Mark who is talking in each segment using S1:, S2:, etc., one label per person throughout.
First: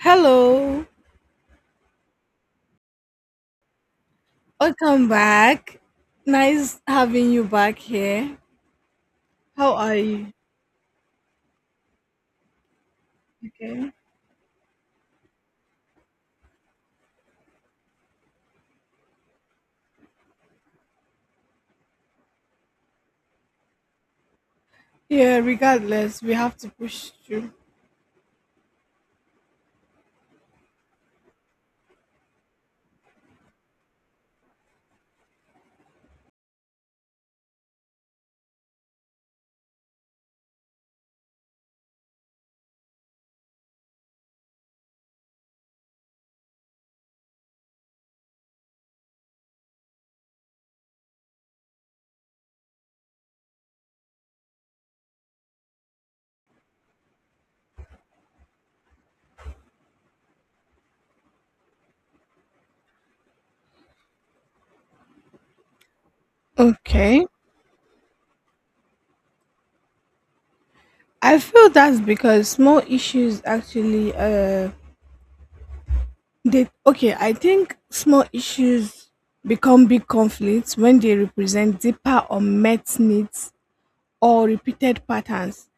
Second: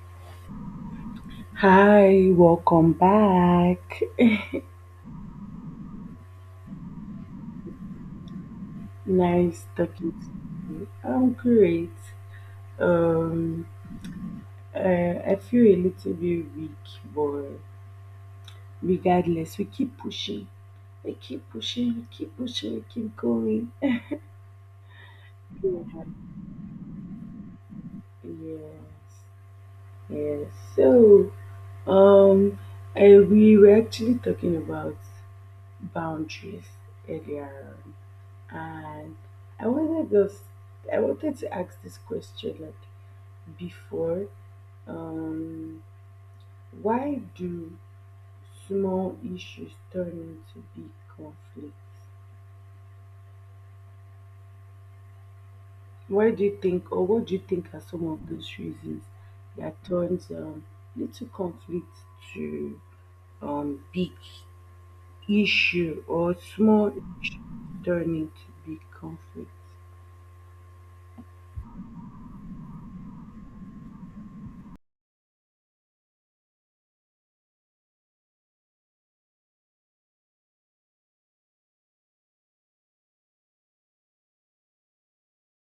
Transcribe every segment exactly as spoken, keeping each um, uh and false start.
S1: Hello,
S2: Hi, welcome back.
S1: welcome back. Nice having you back here.
S2: Nice
S1: How are
S2: talking
S1: you?
S2: to you. I'm great.
S1: Okay.
S2: Uh, I feel a little bit weak, but regardless, we keep pushing. We keep pushing, we keep pushing, we keep going.
S1: Yeah,
S2: Yeah.
S1: regardless, we have to push through.
S2: Yes, yes. So, um, I, we were actually talking about boundaries earlier, on, and I wanted us, I wanted to ask this question like before. Um, Why do small issues turn into big conflicts? Why do you think, or what do you think are some of those reasons that turns um, little conflicts to um, big issue or small
S1: Okay.
S2: issue turn into big conflicts?
S1: I feel that's because small issues actually uh they okay, I think small issues become big conflicts when they represent deeper unmet needs or repeated patterns.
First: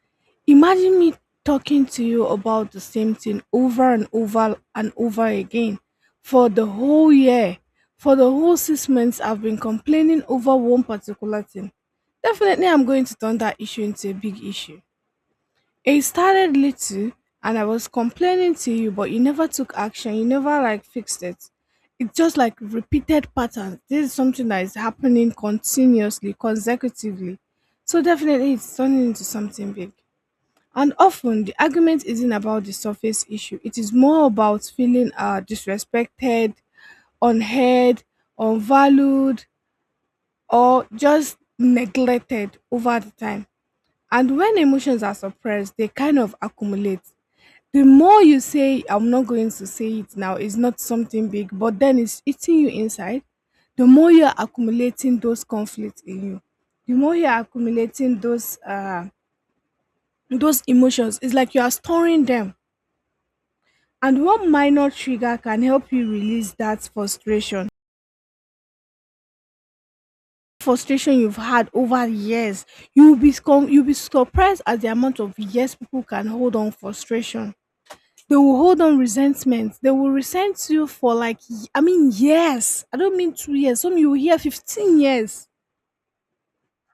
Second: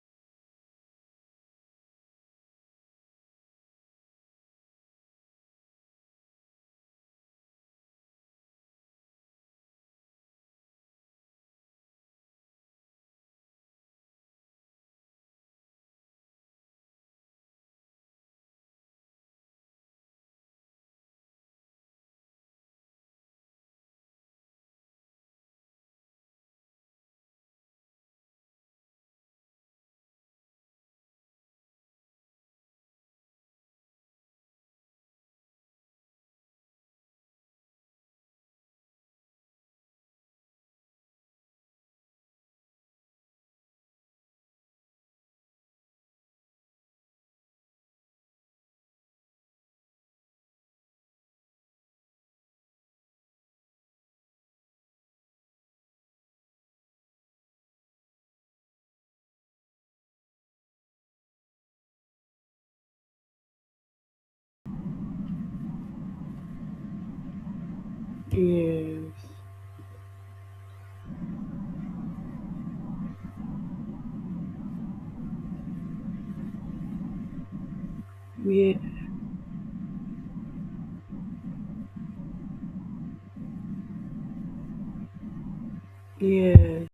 S1: Imagine me talking to you about the same thing over and over and over again for the whole year. For the whole six months, I've been complaining over one particular thing. Definitely, I'm going to turn that issue into a big issue. It started little, and I was complaining to you, but you never took action. You never like fixed it. It's just like repeated patterns. This is something that is happening continuously, consecutively. So definitely, it's turning into something big. And often the argument isn't about the surface issue. It is more about feeling uh, disrespected, unheard, unvalued, or just neglected over the time. And when emotions are suppressed, they kind of accumulate. The more you say, I'm not going to say it now, it's not something big, but then it's eating you inside, the more you're accumulating those conflicts in you, the more you're accumulating those uh, those emotions. It's like you are storing them. And one minor trigger can help you release that frustration.
S2: Yes,
S1: Frustration you've had over the years. You'll be scum- you'll be surprised at the amount of years people can hold on frustration. They will hold on resentment. They will resent you for like y- I mean years. I don't mean two years. Some you will hear fifteen years.
S2: yeah, yeah.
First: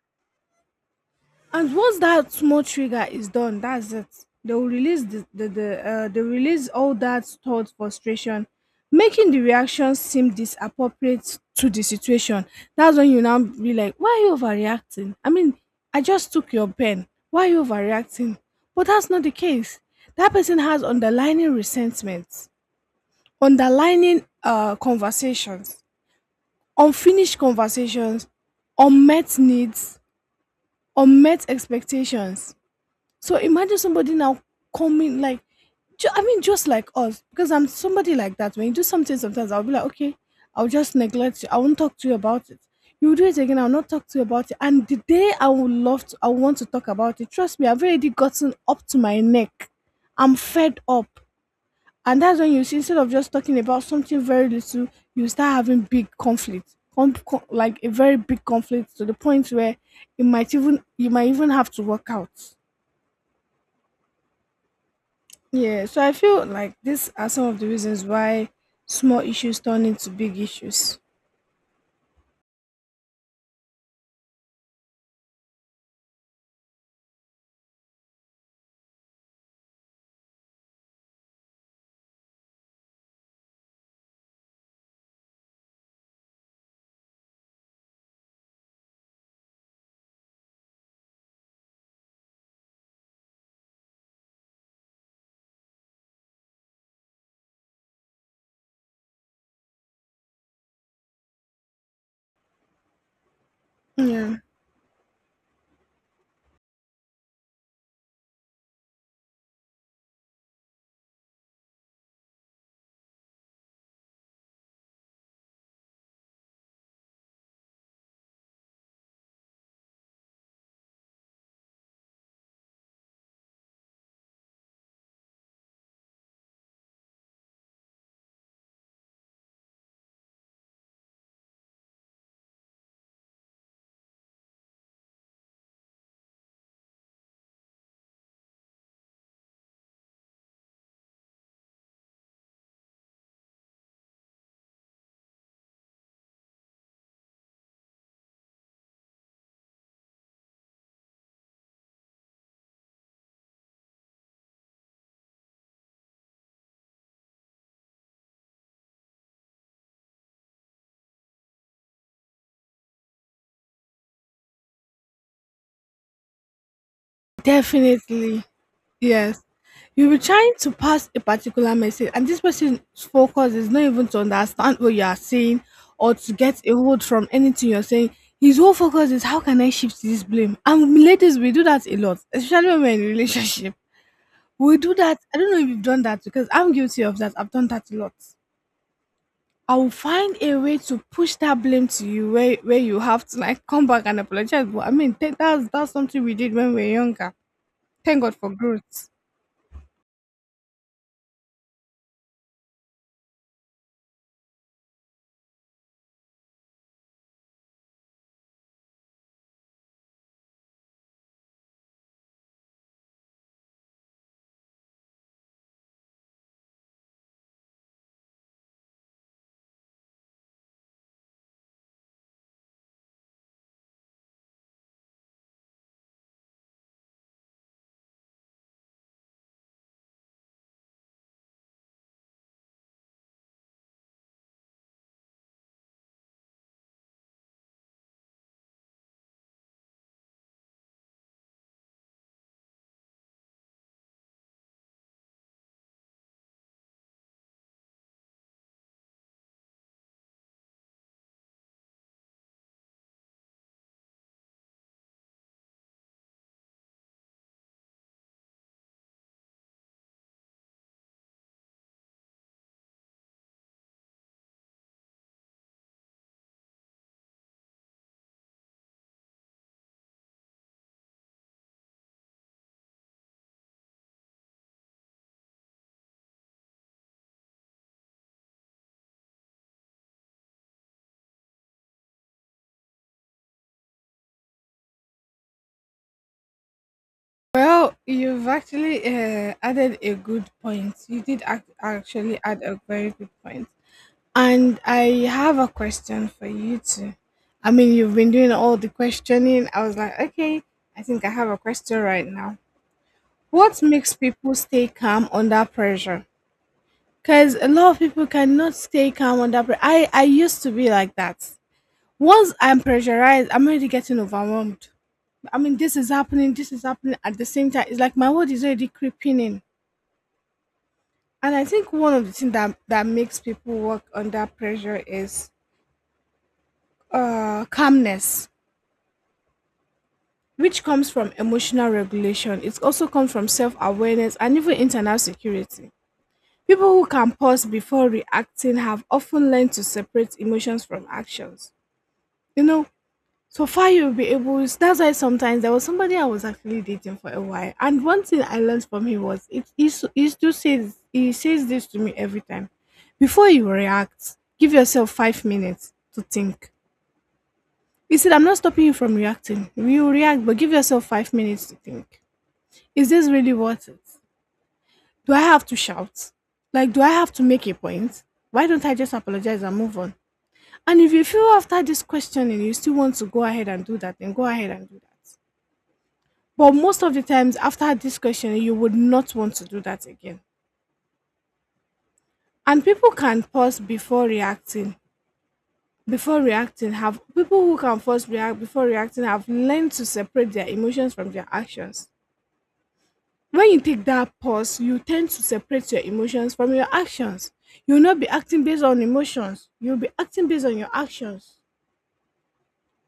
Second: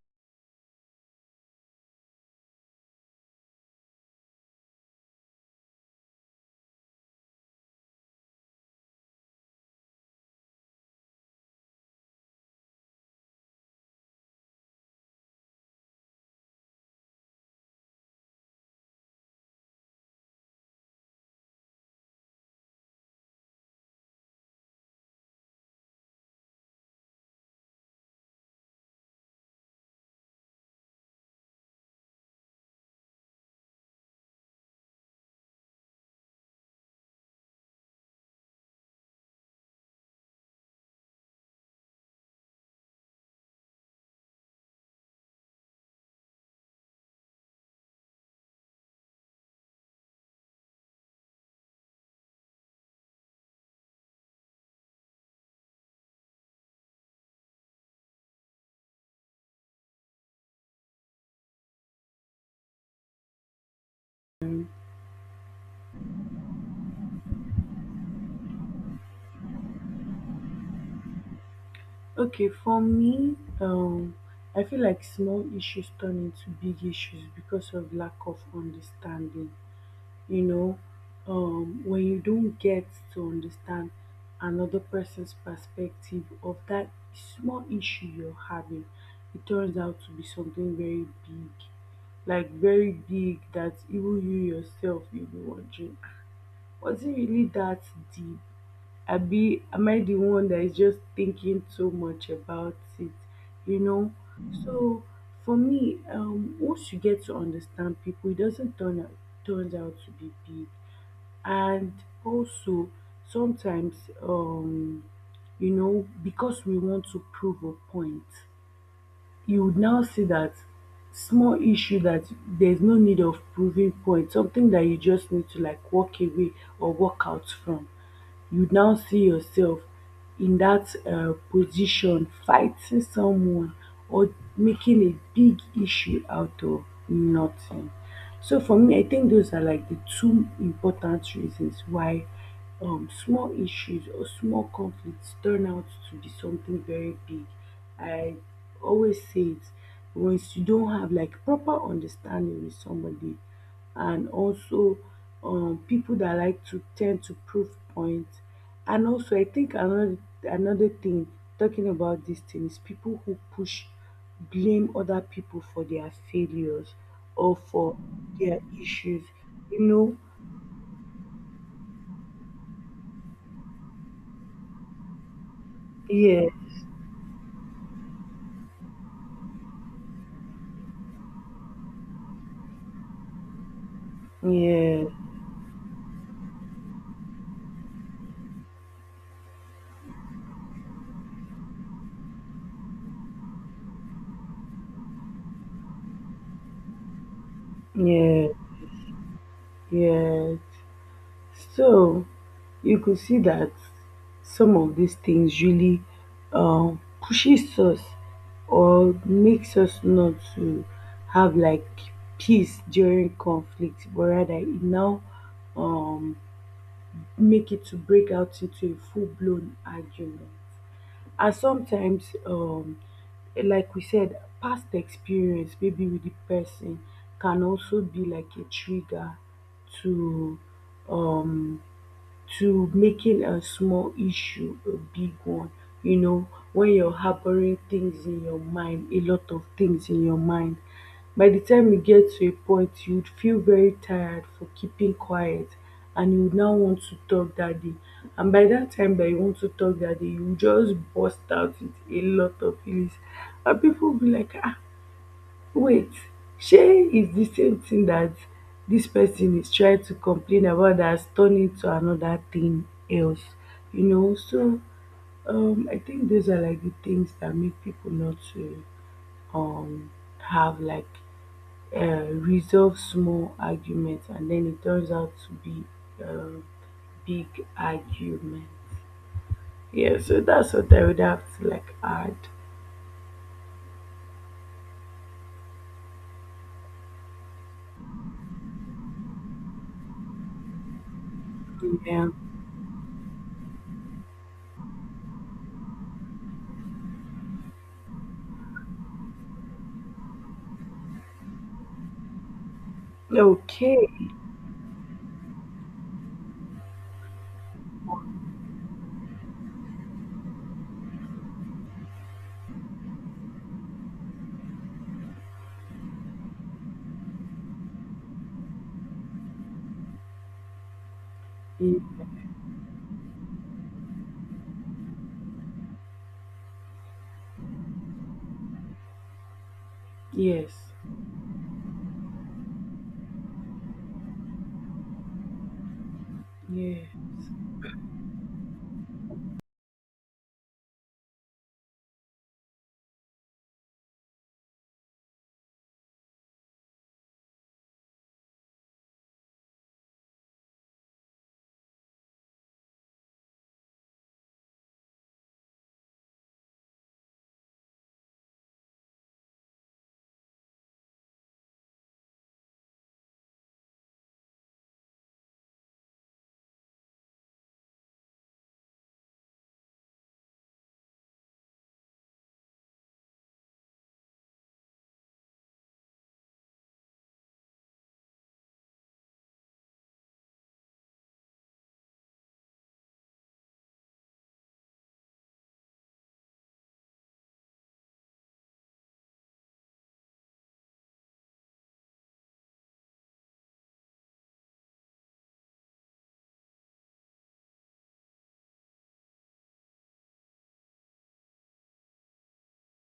S1: And once that small trigger is done, that's it. They will release the, the, the uh, they release all that stored frustration, making the reaction seem disappropriate to the situation. That's when you now be like, why are you overreacting? I mean, I just took your pen. Why are you overreacting? But that's not the case. That person has underlining resentments, underlining uh, conversations, unfinished conversations, unmet needs, unmet expectations. So imagine somebody now coming like, ju- I mean, just like us, because I'm somebody like that. When you do something, sometimes I'll be like, okay, I'll just neglect you. I won't talk to you about it. You do it again. I'll not talk to you about it. And the day I would love to, I want to talk about it. Trust me, I've already gotten up to my neck. I'm fed up. And that's when you see, instead of just talking about something very little, you start having big conflict, com- co- like a very big conflict to the point where it might even you might even have to work out. Yeah, so I feel like these are some of the reasons why small issues turn into big issues.
S2: Okay, for me, um, I feel like small issues turn into big issues because of lack of understanding. you know um when you don't get to understand another person's perspective of that small issue you're having, it turns out to be something very big, like very big, that even you yourself you'll be wondering, "Ah, was it really that deep? I be Am I the one that is just thinking too much about it? You know?"
S1: Yeah,
S2: So for me, um, once you get to understand people, it doesn't turn out turns out to be big. And also sometimes, um, you know, because we want to prove a point, you would now see that small issue that there's no need of proving point, something that you just need to like walk away or walk out from, you now see yourself in that uh, position fighting someone or making a big issue out of nothing. So for me, I think those are like the two important reasons why, um, small issues or small conflicts turn out to be something very big. I always say it, once you don't have like proper understanding with somebody, and also, um, people that like to tend to prove points. And also, I think another another thing talking about this thing is people who push blame other people for their failures or for
S1: definitely.
S2: their issues,
S1: Yes.
S2: you
S1: You'll
S2: know?
S1: be trying to pass a particular message, and this person's focus is not even to understand what you are saying or to
S2: Yeah,
S1: get a hold from anything you're saying. His whole focus is how can I shift this blame? And ladies, we do that a lot, especially when we're in relationship. We do
S2: yeah,
S1: that. I don't know if you've done that because I'm guilty of that. I've done that a lot. I will find a way to push that blame to you, where where you have to like come back and apologize. But I mean tha- that's that's something we did when we were younger. Thank God
S2: yeah,
S1: for growth.
S2: yeah. So you could see that some of these things really, um, pushes us or makes us not to have like peace during conflict, but rather it now, um, make it to break out into a full blown argument. And sometimes, um like we said, past experience maybe with the person can also be like a trigger to, um to making a small issue a big one. You know, when you're harboring things in your mind, a lot of things in your mind, by the time you get to a point, you'd feel very tired for keeping quiet and you would now want to talk that day. And by that time that you want to talk that day, you will just burst out with a lot of feelings. And people will be like, ah, wait, shey is the same thing that this person is trying to complain about that's turning to another thing else, you know? So um I think those are like the things that make people not to, um have like, uh, resolve small arguments, and then it turns out to be um big argument. Yeah, so that's what I would have to like add.
S1: Well, you've actually uh, added a good point. You did ac-
S2: Yeah.
S1: actually add a very good point. And I have a question for you too. I mean, you've been doing all the questioning. I was like, okay, I think I have a question right now. What makes
S2: Okay.
S1: people stay calm under pressure? Because a lot of people cannot stay calm under pressure. I, I used to be like that. Once I'm pressurized, I'm already getting overwhelmed. I mean, this is happening, this is happening at the same time. It's like my world is already creeping in. And I think one of the things that, that makes people work under pressure is uh, calmness,
S2: Yes.
S1: which comes from emotional regulation. It also comes from self awareness and even internal security. People
S2: Yeah.
S1: who can pause before reacting have often learned to separate emotions from actions. You know, so far, you'll be able. That's why sometimes there was somebody I was actually dating for a while, and one thing I learned from him was it. He, s- he still says he says this to me every time. Before you react, give yourself five minutes to think. He said, "I'm not stopping you from reacting. You react, but give yourself five minutes to think. Is this really worth it? Do I have to shout? Like, do I have to make a point? Why don't I just apologize and move on? And if you feel after this questioning you still want to go ahead and do that, then go ahead and do that." But most of the times after this question, you would not want to do that again. And people can pause before reacting. Before reacting, have people who can first react before reacting have learned to separate their emotions from their actions. When you take that pause, you tend to separate your emotions from your actions. You'll not be acting based on emotions, you'll be acting based on your actions.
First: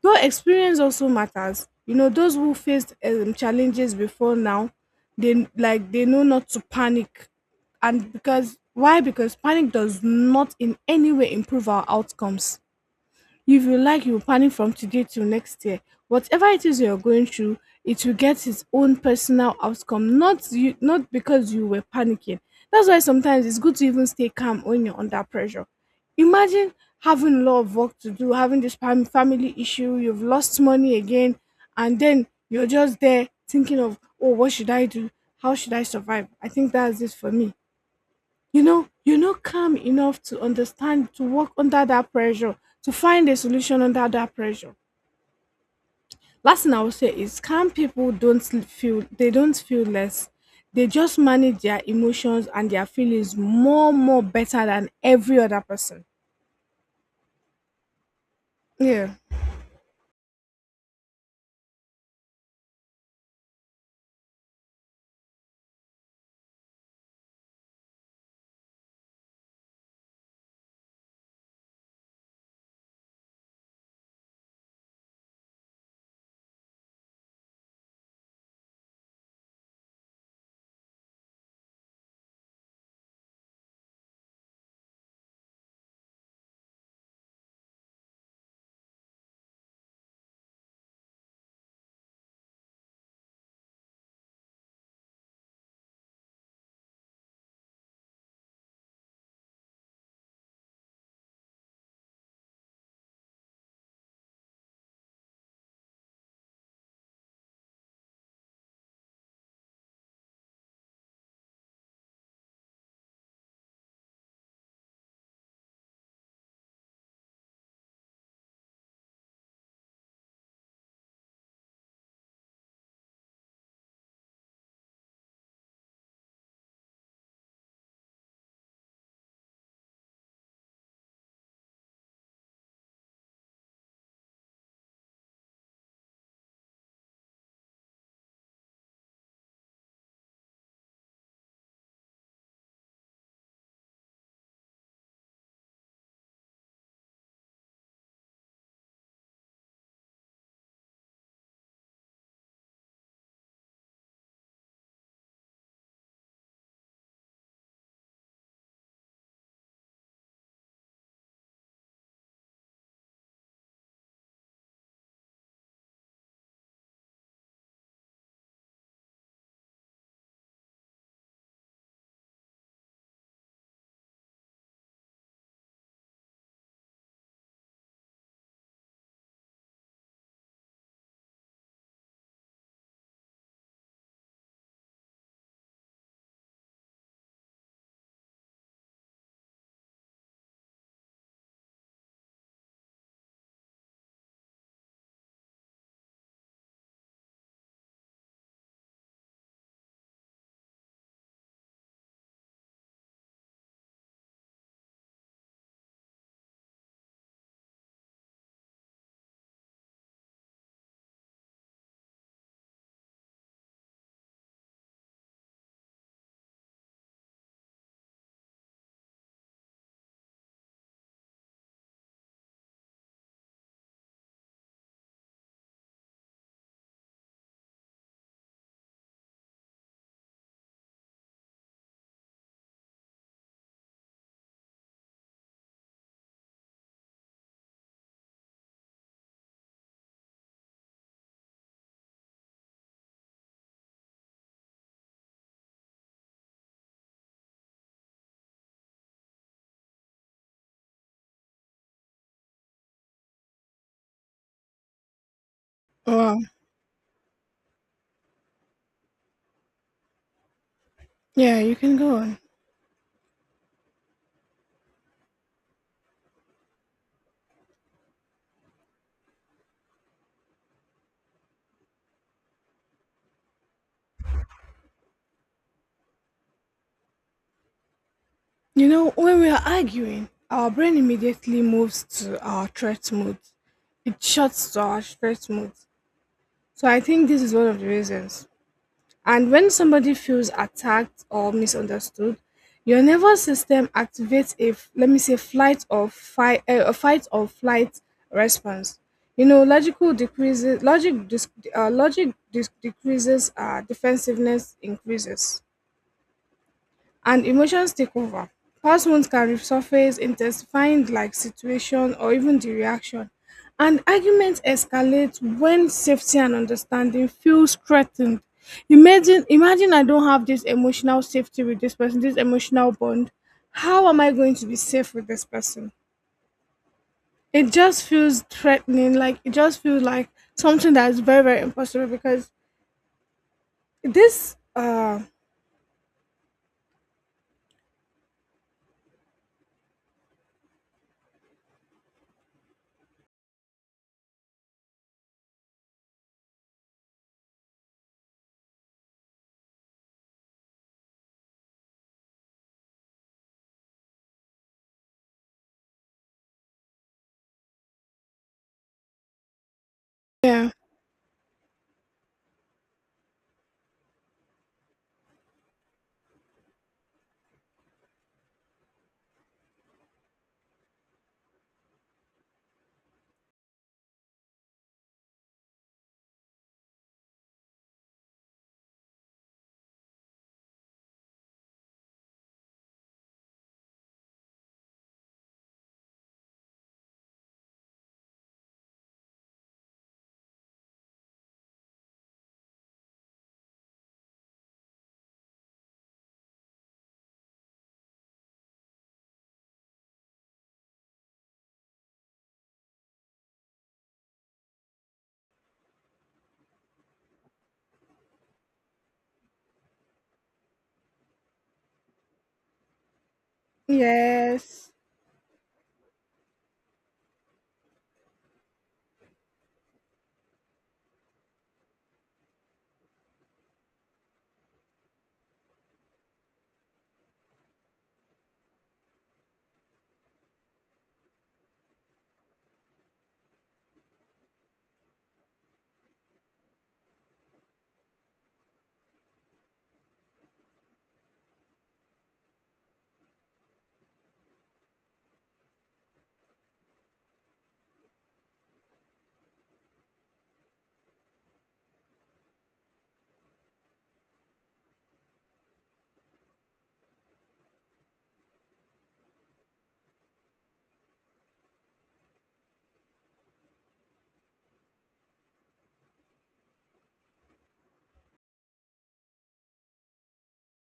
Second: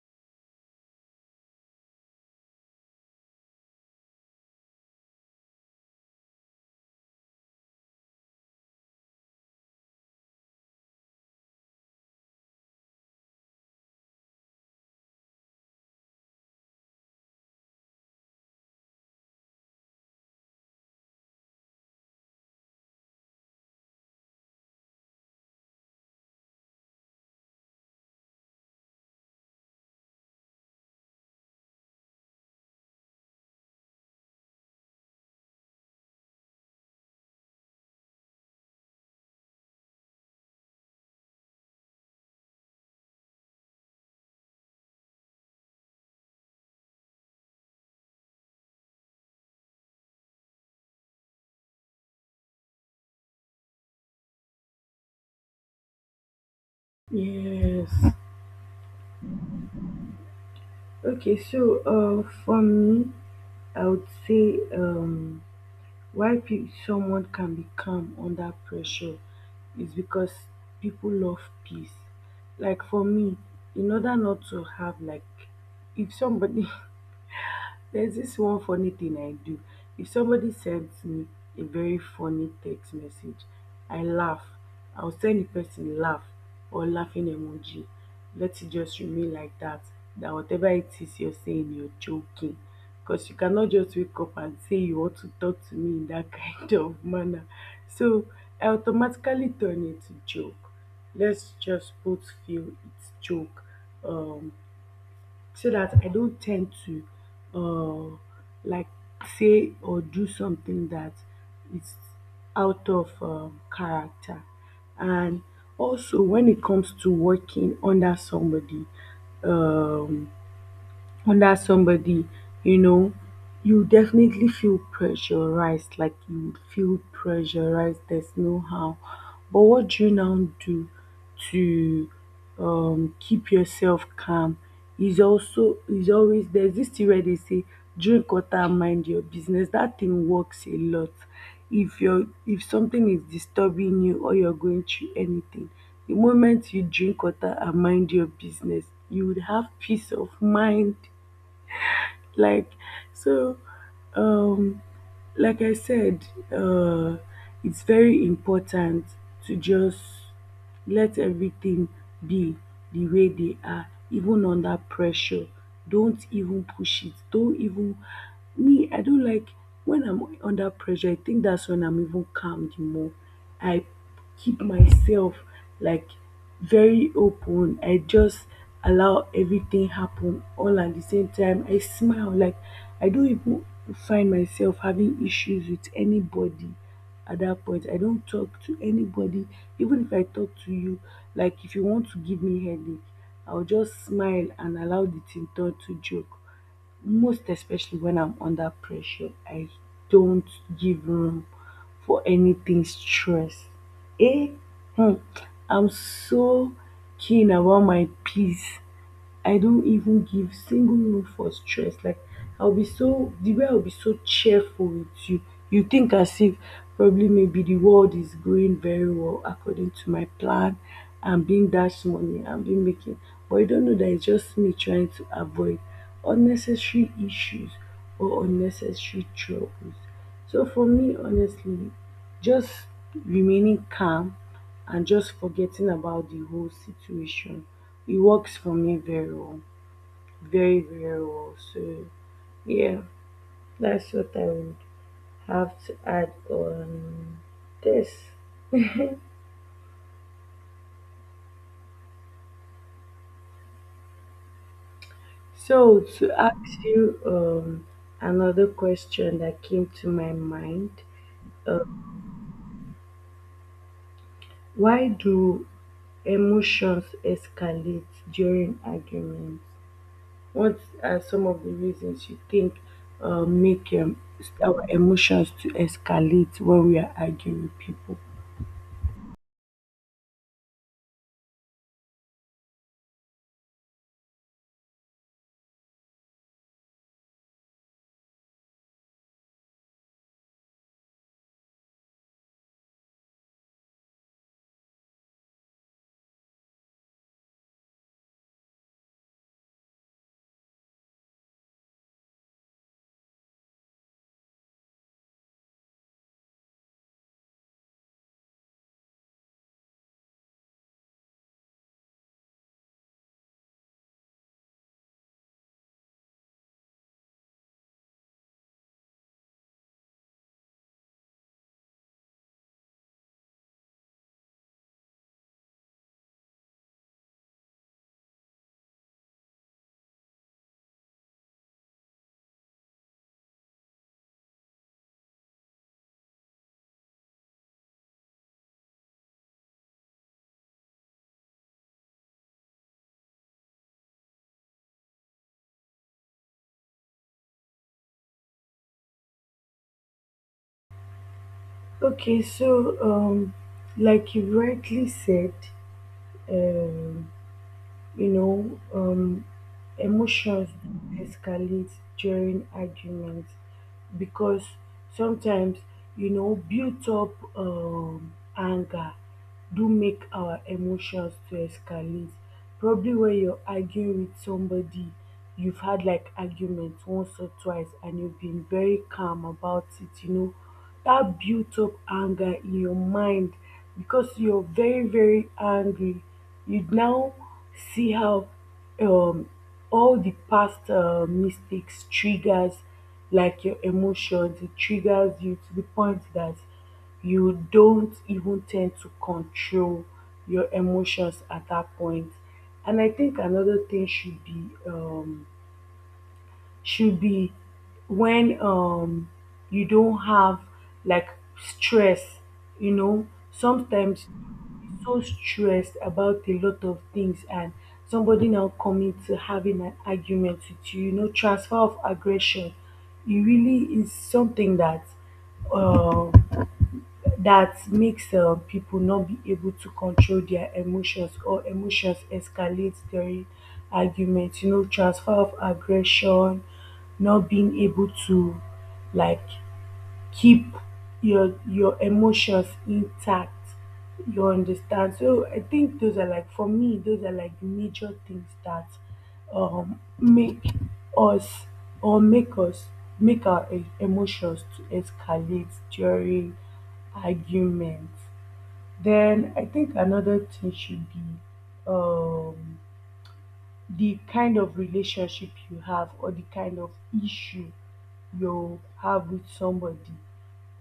S1: Your experience also matters. You know, those who faced um, challenges before now, they like they know not to panic, and because why? Because panic does not in any way improve our outcomes. If you like, you'll panic from today till next year. Whatever it is you're going through, it will get its own personal outcome, not you, not because you were panicking. That's why sometimes it's good to even stay calm when you're under pressure. Imagine having a lot of work to do, having this fam- family issue, you've lost money again, and then you're just there thinking of, oh, what should I do? How should I survive? I think that's it for me. You know, you're not calm enough to understand, to work under that pressure, to find a solution under that pressure. Last thing I will say is calm people don't l- feel, they don't feel less. They just manage their emotions and their feelings more, more better than every other person.
S2: Yes.
S1: Yeah.
S2: Okay, so uh, for me, I would say, um, why pe- someone can be calm under pressure is because people love peace. Like for me, in order not to have like, if somebody there's this one funny thing I do. If somebody sends me a very funny text message, I laugh. I'll send the person laugh or laughing emoji. Let it just remain like that. That whatever it is you're saying, you're joking. Because you cannot just wake up and say you want to talk to me in that kind of manner. So I automatically turn it to joke. Let's just both feel it's joke. Um so that I don't tend to, uh, like say or do something that is out of um, character. And also, when it comes to working under somebody, um, under somebody, you know, you definitely feel pressurized, like you would feel pressurized, there's no how. But what do you now do to, um, keep yourself calm, is also is always, there's this thing where they say, drink water, mind your business. That thing works a lot. If you're if something is disturbing you or you're going through anything, the moment you drink water and mind your business, you would have peace of mind. Like so um like I said, uh it's very important to just let everything be the way they are even under pressure. Don't even push it, don't even, me I don't like, when I'm under pressure, I think that's when I'm even calm the more. I keep myself like very open. I just allow everything happen all at the same time. I smile, like I don't even find myself having issues with anybody at that point. I don't talk to anybody. Even if I talk to you, like if you want to give me headache, I'll just smile and allow the thing turn to joke, most especially when I'm under pressure. I don't give room for anything stress. Eh, hmm, I'm so keen about my peace, I don't even give single room for stress. Like I'll be so, the way I'll be so cheerful with you. You think as if probably maybe the world is going very well according to my plan. I'm being dashed money, I'm being making, but you don't know that it's just me trying to avoid unnecessary issues or unnecessary troubles. So for me honestly, just remaining calm and just forgetting about the whole situation. It works for me very well, very, very well. So, yeah, that's what I would have to add on this. So, to
S1: Well,
S2: ask you, um, another question that came to my mind,
S1: yeah, you can go on.
S2: why do emotions escalate during arguments? What are some of the reasons you think, uh, make, um, our emotions to escalate when we are arguing with people?
S1: You know, when we are arguing, our brain immediately moves to our threat mode. It shuts to our threat mode. So I think this is one of the reasons. And when somebody feels attacked or misunderstood, your nervous system activates a f- let me say, flight or fight uh, a fight or flight response. You know, logical decreases logic dis- uh, logic dis- decreases, uh, defensiveness increases and emotions take over. Past wounds can resurface, intensifying the, like situation or even the reaction. And arguments escalate when safety and understanding feels threatened. Imagine, imagine I don't have this emotional safety with this person, this emotional bond. How am I going to be safe with this person? It just feels threatening. Like it just feels like something that is very, very impossible because this. Uh,
S2: Okay, so um, like you rightly said, um, you know, um, emotions
S1: yeah.
S2: escalate during arguments because sometimes, you know, built up um anger do make our emotions to escalate. Probably when you're arguing with somebody, you've had like argument once or twice and you've been very calm about it, you know. That built up anger in your mind, because you're very, very angry. You now see how, um, all the past uh, mistakes triggers like your emotions, it triggers you to the point that you don't even tend to control your emotions at that point point. And I think another thing should be, um should be when, um you don't have like stress. You know sometimes
S1: Yes.
S2: you're so stressed about a lot of things, and somebody now coming to having an argument with you, you know, transfer of aggression, it really is something that, um that makes, um people not be able to control their emotions, or emotions escalate during argument, you know, transfer of aggression, not being able to like keep your your emotions intact, you understand? So I think those are like, for me those are like the major things that um make us, or make us, make our e- emotions to escalate during arguments. Then I think another thing should be, um the kind of relationship you have or the kind of issue you have with somebody,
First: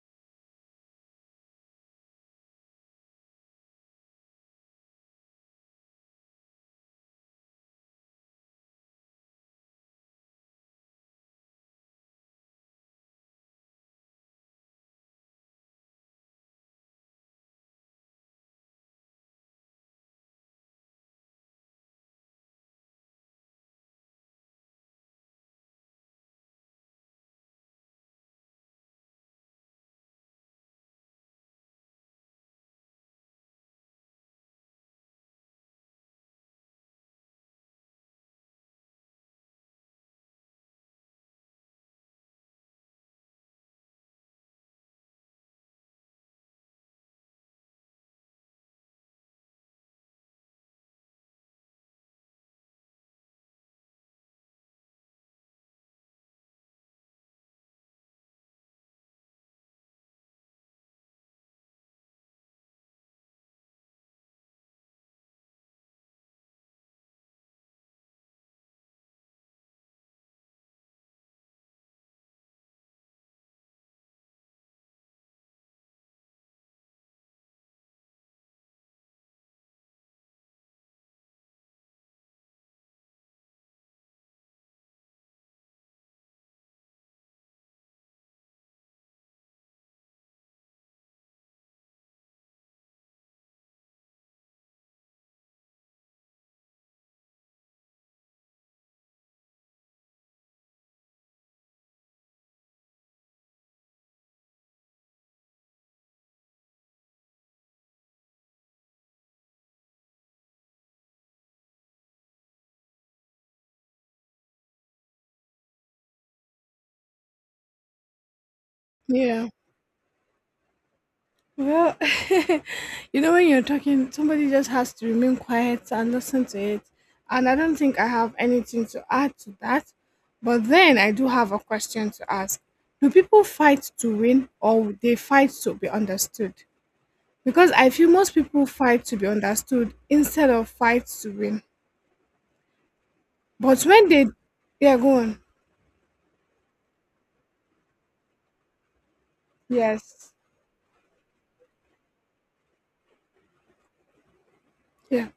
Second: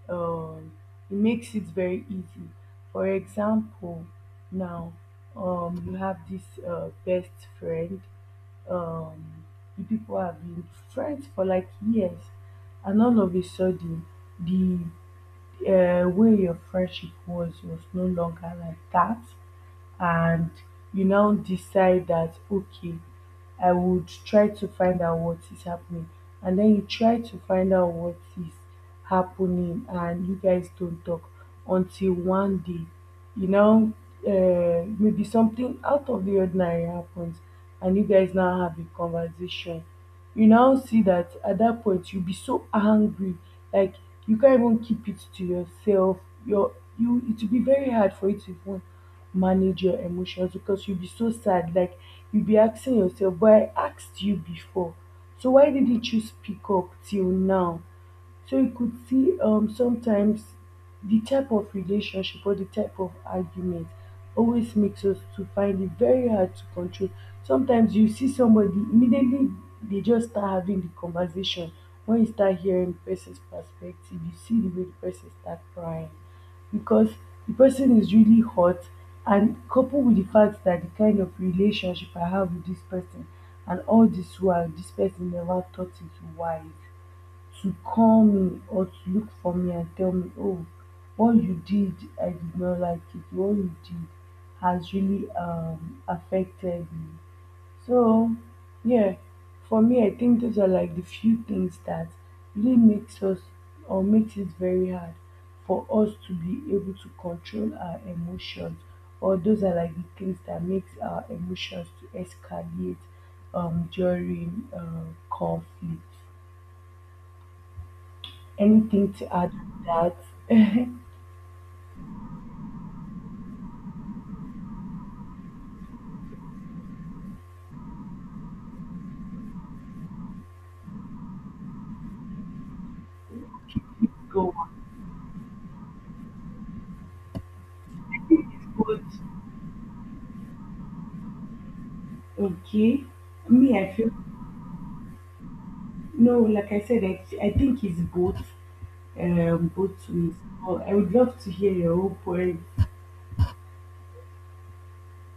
S2: um, it makes it very easy. For example, now, um, you have this, uh, best friend. Um, you people have been friends for like years, and all of a sudden, the, uh, way your friendship was was no longer like that, and you now decide that okay, I would try to find out what is happening, and then you try to find out what is happening and you guys don't talk until one day, you know, uh, maybe something out of the ordinary happens and you guys now have a conversation. You now see that at that point you'll be so angry, like you can't even keep it to yourself. your you, it will be very hard for you to even manage your emotions, because you'll be so sad. Like you'll be asking yourself, but I asked you before. So why didn't you speak up till now? So you could see um sometimes the type of relationship or the type of argument always makes us to find it very hard to control. Sometimes you see somebody immediately they just start having the conversation. When you start hearing the person's perspective, you see the way the person start crying, because the person is really hot, and coupled with the fact that the kind of relationship I have with this person, and all this while this person never thought it wise to call me or to look for me and tell me, oh, what you did, I did not like it. What you did has really, um, affected me. So, yeah, for me, I think those are like the few things that really makes us or makes it very hard for us to be able to control our emotions. Or those are like the things that makes our emotions to escalate, um, during uh, conflict. Anything to
S1: Yeah.
S2: add to that?
S1: Well, you know, when you're talking, somebody just has to remain quiet and listen to it. And I don't think I have anything to add to that. But then I do have a question to ask. Do people fight to win
S2: Go on.
S1: or they fight to be understood? Because I feel most
S2: It's
S1: people
S2: both.
S1: fight to be understood instead of fight to win.
S2: Okay. Me,
S1: But
S2: I
S1: when
S2: feel
S1: they, yeah, go on.
S2: no. Like I said, I, I think it's both um, both ways.
S1: Yes.
S2: But I would love to hear your own point.
S1: Yeah.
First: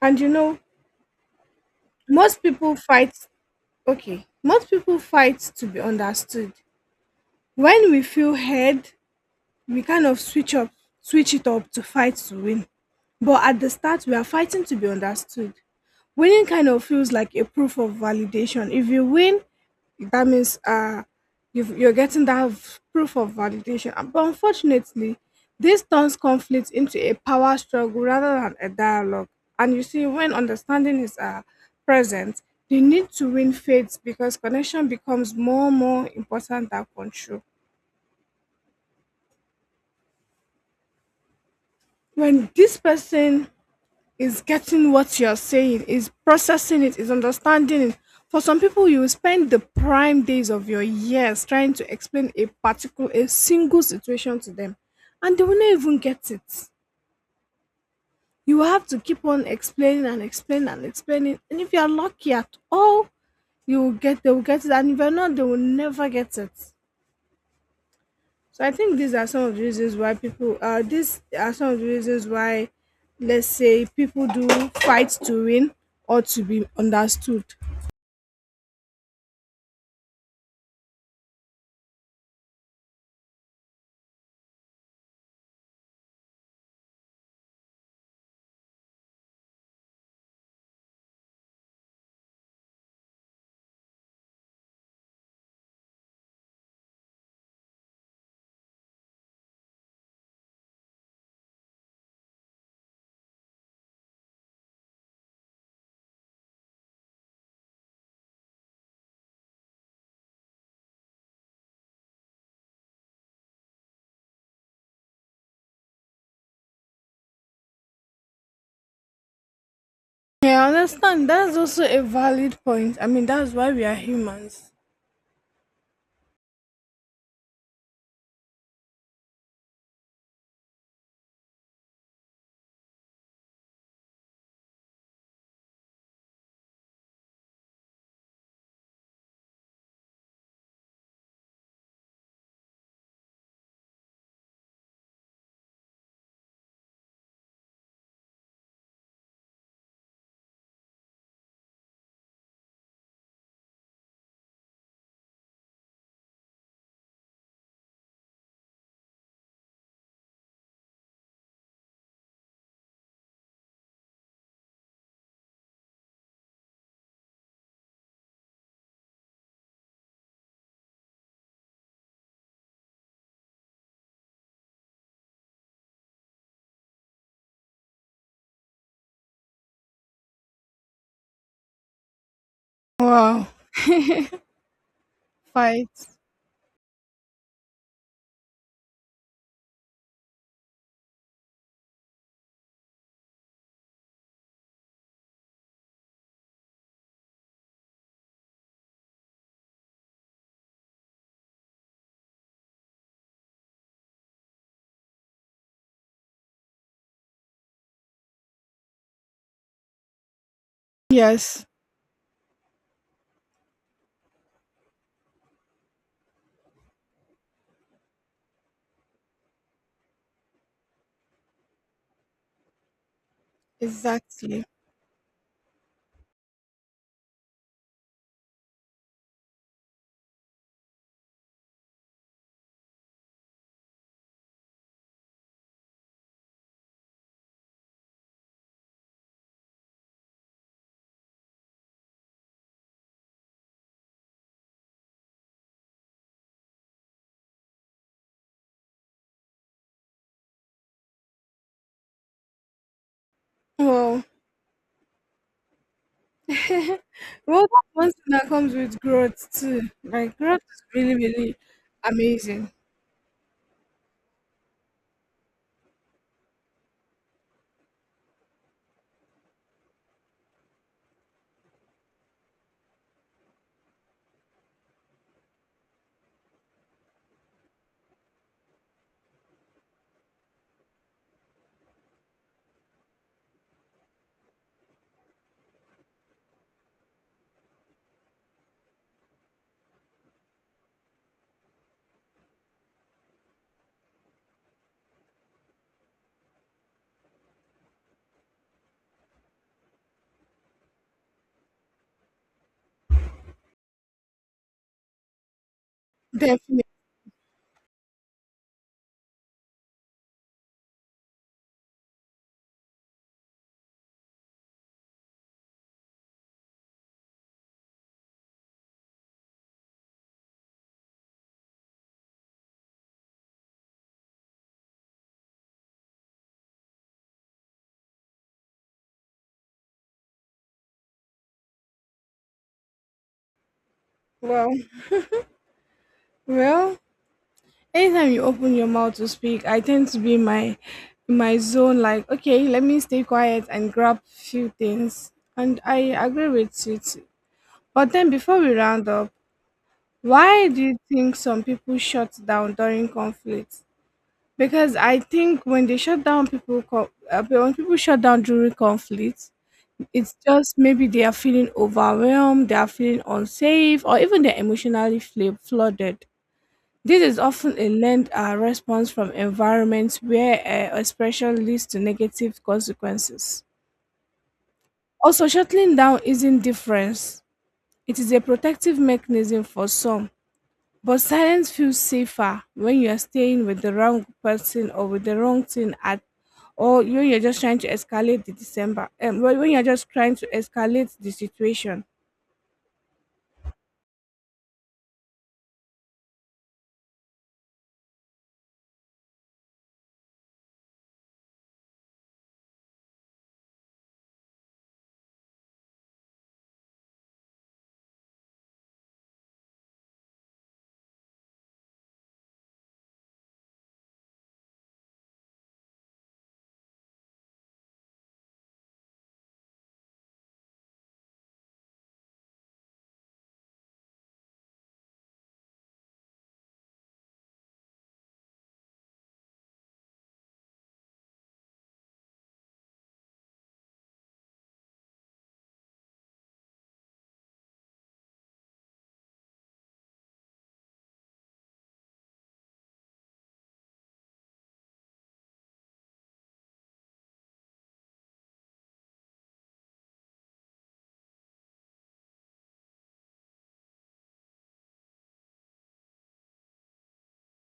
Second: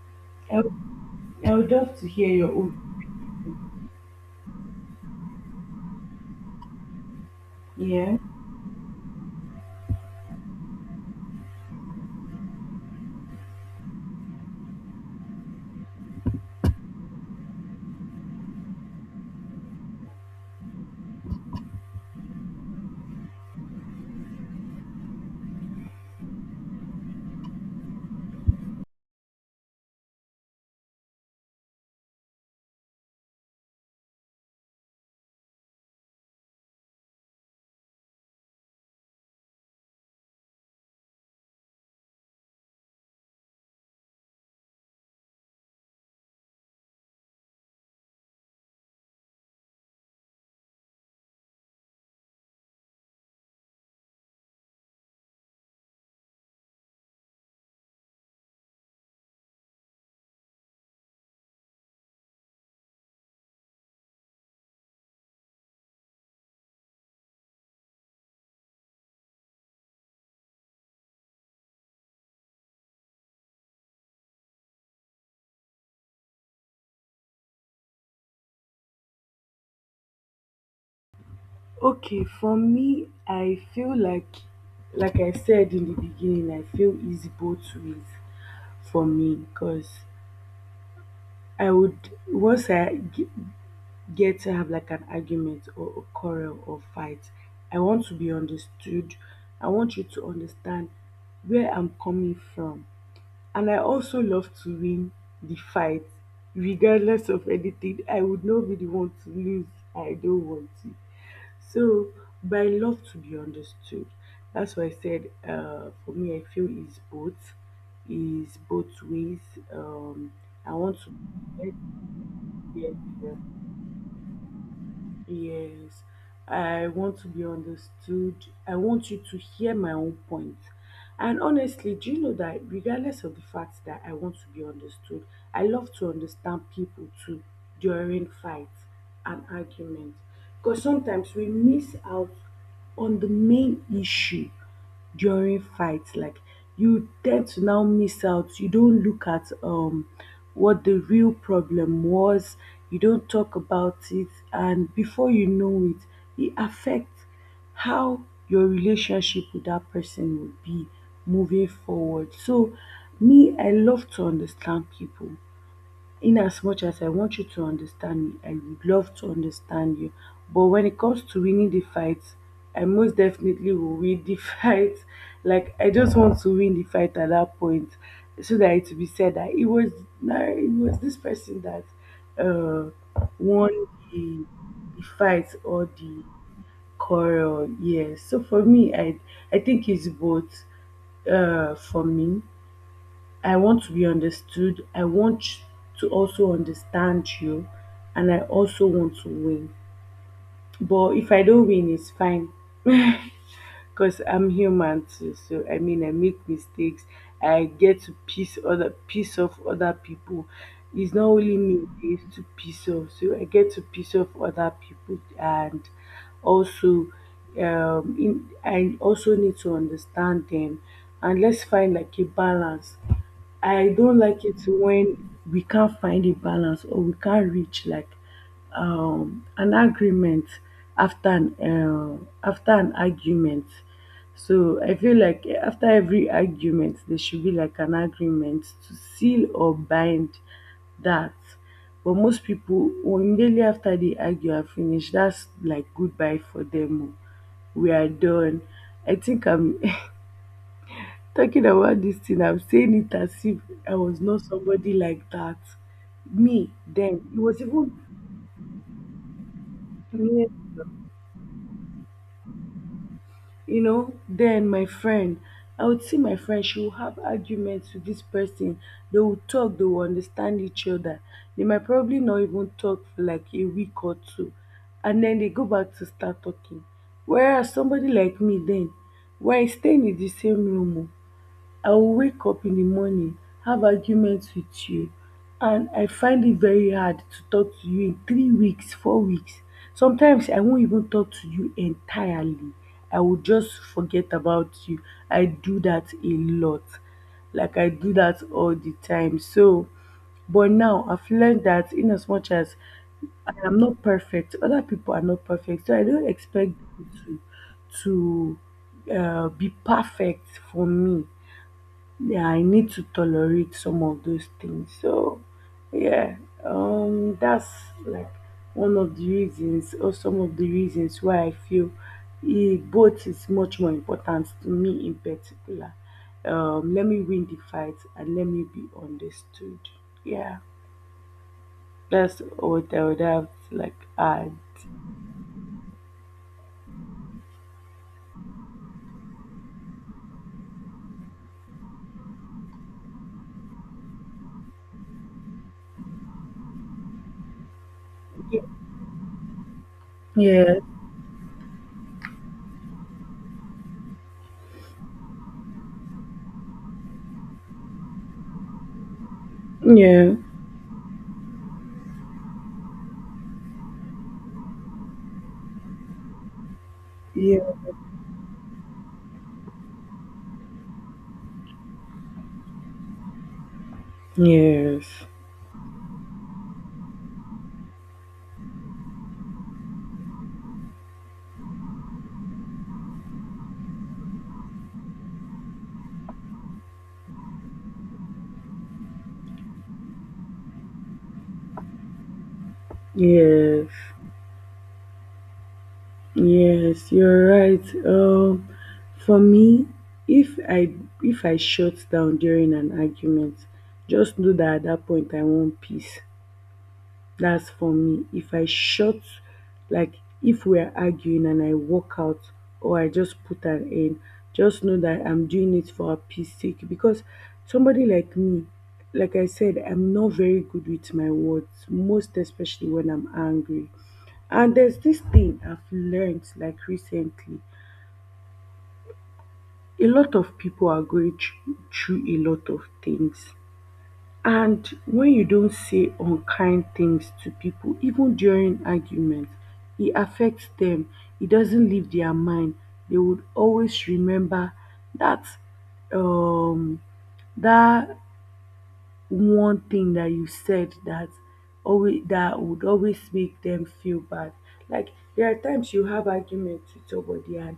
S1: And you
S2: I
S1: know,
S2: would, I would love to hear
S1: most
S2: your
S1: people
S2: own.
S1: fight, okay, most people fight to be understood. When we
S2: Yeah.
S1: feel heard, we kind of switch up switch it up to fight to win. But at the start we are fighting to be understood. Winning kind of feels like a proof of validation. If you win, that means uh you've, you're getting that v- proof of validation. Uh, But unfortunately, this turns conflict into a power struggle rather than a dialogue. And you see, when understanding is uh, present, the need to win fades because connection becomes more more important than control. When this person is getting what you're saying, is processing it, is understanding it. For some people, you will spend the prime days of your years trying to explain a particular, a single situation to them, and they will not even get it. You will have to keep on explaining and explaining and explaining. And if you are lucky at all, you will get, they will get it. And if you're not, they will never get it. So I think these are some of the reasons why people uh these are some of the reasons why let's say people do fight to win or to be understood.
S2: Okay. For me, I feel like, like I said in the beginning, I feel easy both ways for me because I would once I g- get to have like an argument or a quarrel or fight, I want to be understood. I want you to understand where I'm coming from. And I also love to win the fight regardless of anything. I would not be the one to lose. I don't want to. So, but I love to be understood. That's why I said uh, for me, I feel is both, is both ways. Um,
S1: Yeah, I
S2: I want to
S1: understand. That's also a valid
S2: be
S1: point. I mean
S2: everywhere.
S1: that's why we are humans.
S2: Yes, I want to be understood. I want you to hear my own point. And honestly, do you know that regardless of the fact that I want to be understood, I love to understand people too during fights and arguments. Because sometimes we miss out on the main issue during fights, like you tend to now miss out you don't look at um what the real problem was, you don't talk about it, and before you know it, it affects how your relationship with that person will be moving forward. So me, I love to understand people. In as much as I want you to understand me, I would love to understand you. But when it comes to winning the fight, I most definitely will win the fight. Like I just want to win the fight at that point, so that it will be said that it was, nah, it was this person that uh
S1: Wow.
S2: won the, the fight or
S1: Fight.
S2: the quarrel. Yes. So for me, I I think it's both, uh for me. I want to be understood. I want to also understand you, and I also want to win. But if I don't win, it's fine because I'm human too. So I mean, I make mistakes. I get to piss other piss off other people. It's not only
S1: Yes,
S2: me; it's to piss off. So I get to piss off other people, and also, um, in, I also need to understand them. And let's find like a balance. I don't like it
S1: exactly.
S2: when we can't find a balance or we can't reach like um, an agreement after an uh, after an argument. So I feel like after every argument, there should be like an agreement to seal or bind that. But most people, well, immediately after they argue and finish, that's like goodbye for them. Oh. We are done. I think I'm talking about this thing, I'm saying it as if I was
S1: Well,
S2: not somebody like that. Me, then, it was
S1: well
S2: even,
S1: that's one thing that comes with growth too. Like
S2: near-
S1: growth is really, really amazing.
S2: you know, then my friend, I would see my friend, she will have arguments with this person. They will talk, they will understand each other. They might probably not even talk for like a week or two. And then they go back to start talking. Whereas somebody like me, then, we're staying in the same room. Oh, I will wake up in the morning, have arguments with you, and I find it very hard to talk to you in three weeks, four weeks. Sometimes I won't even talk to you entirely. I will just forget about you. I do that a lot. Like I do that all the time. So, but now I've learned that in as much as I am not perfect, other people are not perfect. So I don't expect
S1: Definitely.
S2: to uh, be perfect for me. Yeah, I need to tolerate some of those things. So, yeah, um, that's like one of the reasons, or some of the reasons why I feel, eh, both is much more important to me in particular. Um, let me win the fight and let me be understood. Yeah, that's what I would have to, like, add.
S1: Well, well, anytime you open your mouth to speak, I tend to be in my in my zone. Like, okay, let me stay quiet and grab few things. And I agree with it. But then, before
S2: Yeah,
S1: we round up, why
S2: yeah,
S1: do you think some people shut down during conflict? Because I think when they shut down people, co- uh, when people shut down during conflict, it's just maybe they are feeling overwhelmed, they are feeling unsafe, or even they're emotionally fla- flooded. This is
S2: yeah,
S1: often a learned uh, response from environments where uh, expression leads to negative consequences.
S2: yes,
S1: Also, shutting down isn't difference. It is a protective mechanism for some, but silence feels safer when you are staying with the wrong person or with the wrong thing at, or when you're just trying to escalate the December, um, when when you're just trying to escalate the situation.
S2: yes. Yes, you're right. Um, for me, if I if I shut down during an argument, just know that at that point I want peace. That's for me. If I shut, like if we're arguing and I walk out or I just put an end, just know that I'm doing it for a peace sake. Because somebody like me, like I said, I'm not very good with my words, most especially when I'm angry. And there's this thing I've learned like recently. A lot of people are going through, through a lot of things. And when you don't say unkind things to people, even during arguments, it affects them. It doesn't leave their mind. They would always remember that, um that one thing that you said that, always that would always make them feel bad. Like there are times you have arguments with somebody and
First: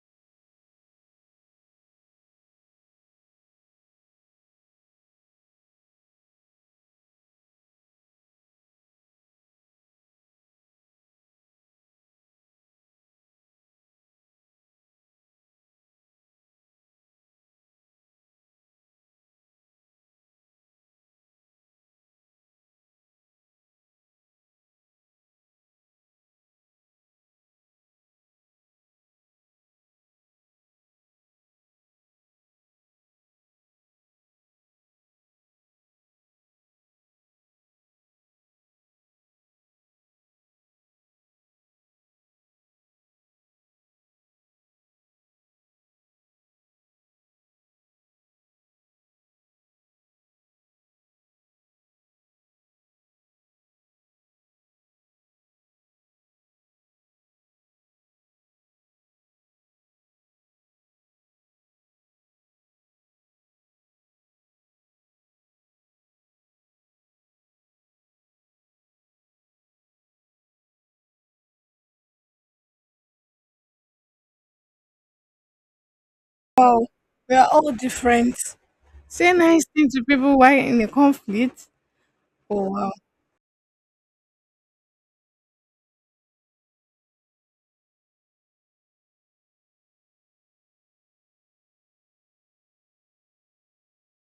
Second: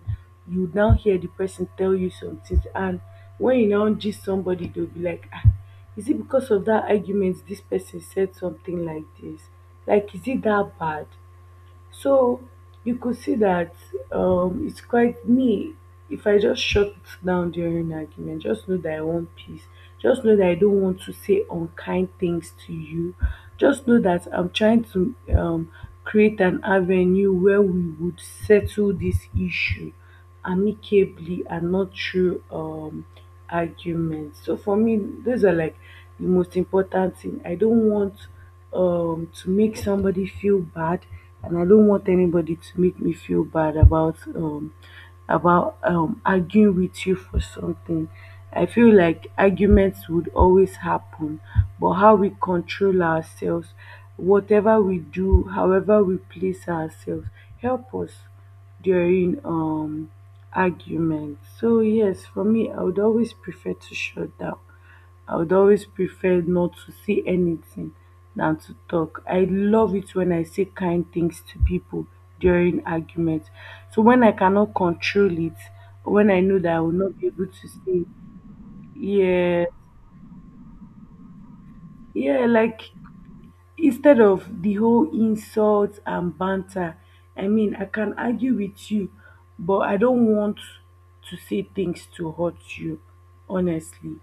S2: you now hear the person tell you something, and when you now gist somebody, they'll be like, ah, is it because of that argument this person said something like this? Like, is it that bad? So you could see that um, it's quite me. If I just shut down during an argument, just know that I want peace. Just know that I don't want to say unkind things to you. Just know that I'm trying to um, create an avenue where we would settle this issue amicably and not through um, arguments. So for me, those are like the most important thing. I don't want um to make somebody feel bad, and I don't want anybody to make me feel bad about um about um arguing with you for something. I feel like arguments would always happen, but how we control ourselves, whatever we do, however we place ourselves, help us during um arguments. So yes, for me, I would always prefer to shut down. I would always prefer not to say anything than to talk. I love it when I say kind things to people during arguments. So when I cannot control it, when I know that I
S1: Well,
S2: will not be
S1: we
S2: able
S1: are
S2: to
S1: all
S2: say,
S1: different. Say nice
S2: yeah,
S1: things to people while in a conflict.
S2: yeah,
S1: Oh
S2: like
S1: wow,
S2: instead of the whole insults and banter, I mean, I can argue with you, but I don't want to say things to hurt you, honestly.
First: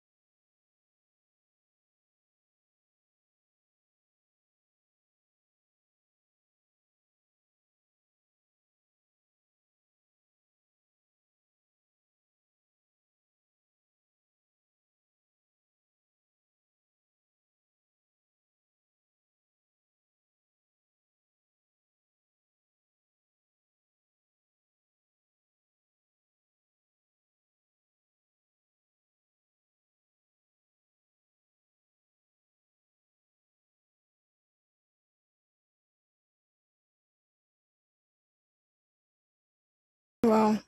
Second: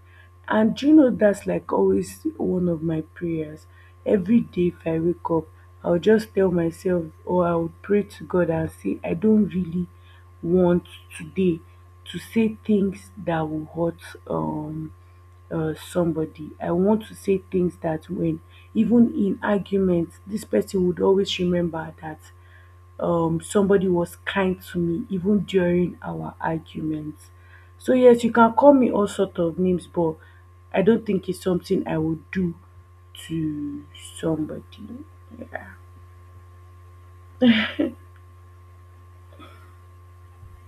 S2: And do you know that's like always one of my prayers? Every day, if I wake up, I'll just tell myself, or I would pray to God and say, I don't really want today to say things that will hurt um uh, somebody. I want to say things that when, even in arguments, this person would always remember that, um, somebody was kind to me even during our arguments. So yes, you can call me all sort of names, but I don't think it's something I would do to somebody.
S1: wow.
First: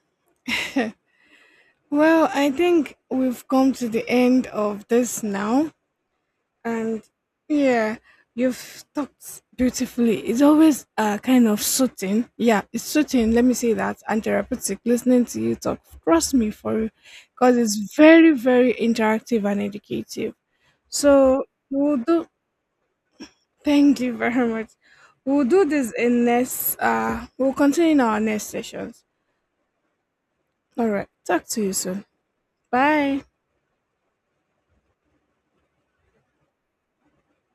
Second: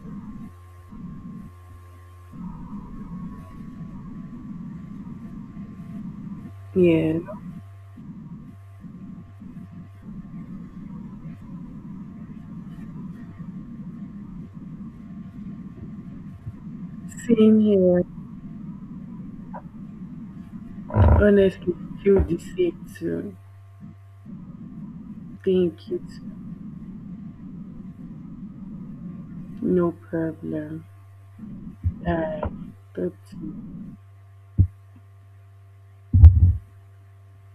S1: Well, I think we've come to the end of this now. And
S2: Yeah,
S1: yeah, you've talked beautifully. It's always uh, kind of soothing. Yeah, it's soothing. Let me say that. And therapeutic listening to you talk. Trust me for because
S2: same
S1: it's
S2: here.
S1: very, very interactive and educative. So
S2: Honestly,
S1: we'll
S2: feel
S1: do.
S2: the same too.
S1: Thank you very much. We'll do
S2: Thank
S1: this
S2: you.
S1: in next. Uh, we'll continue in our next sessions.
S2: No problem.
S1: All right. Talk to you soon.
S2: Uh,
S1: Bye.
S2: that's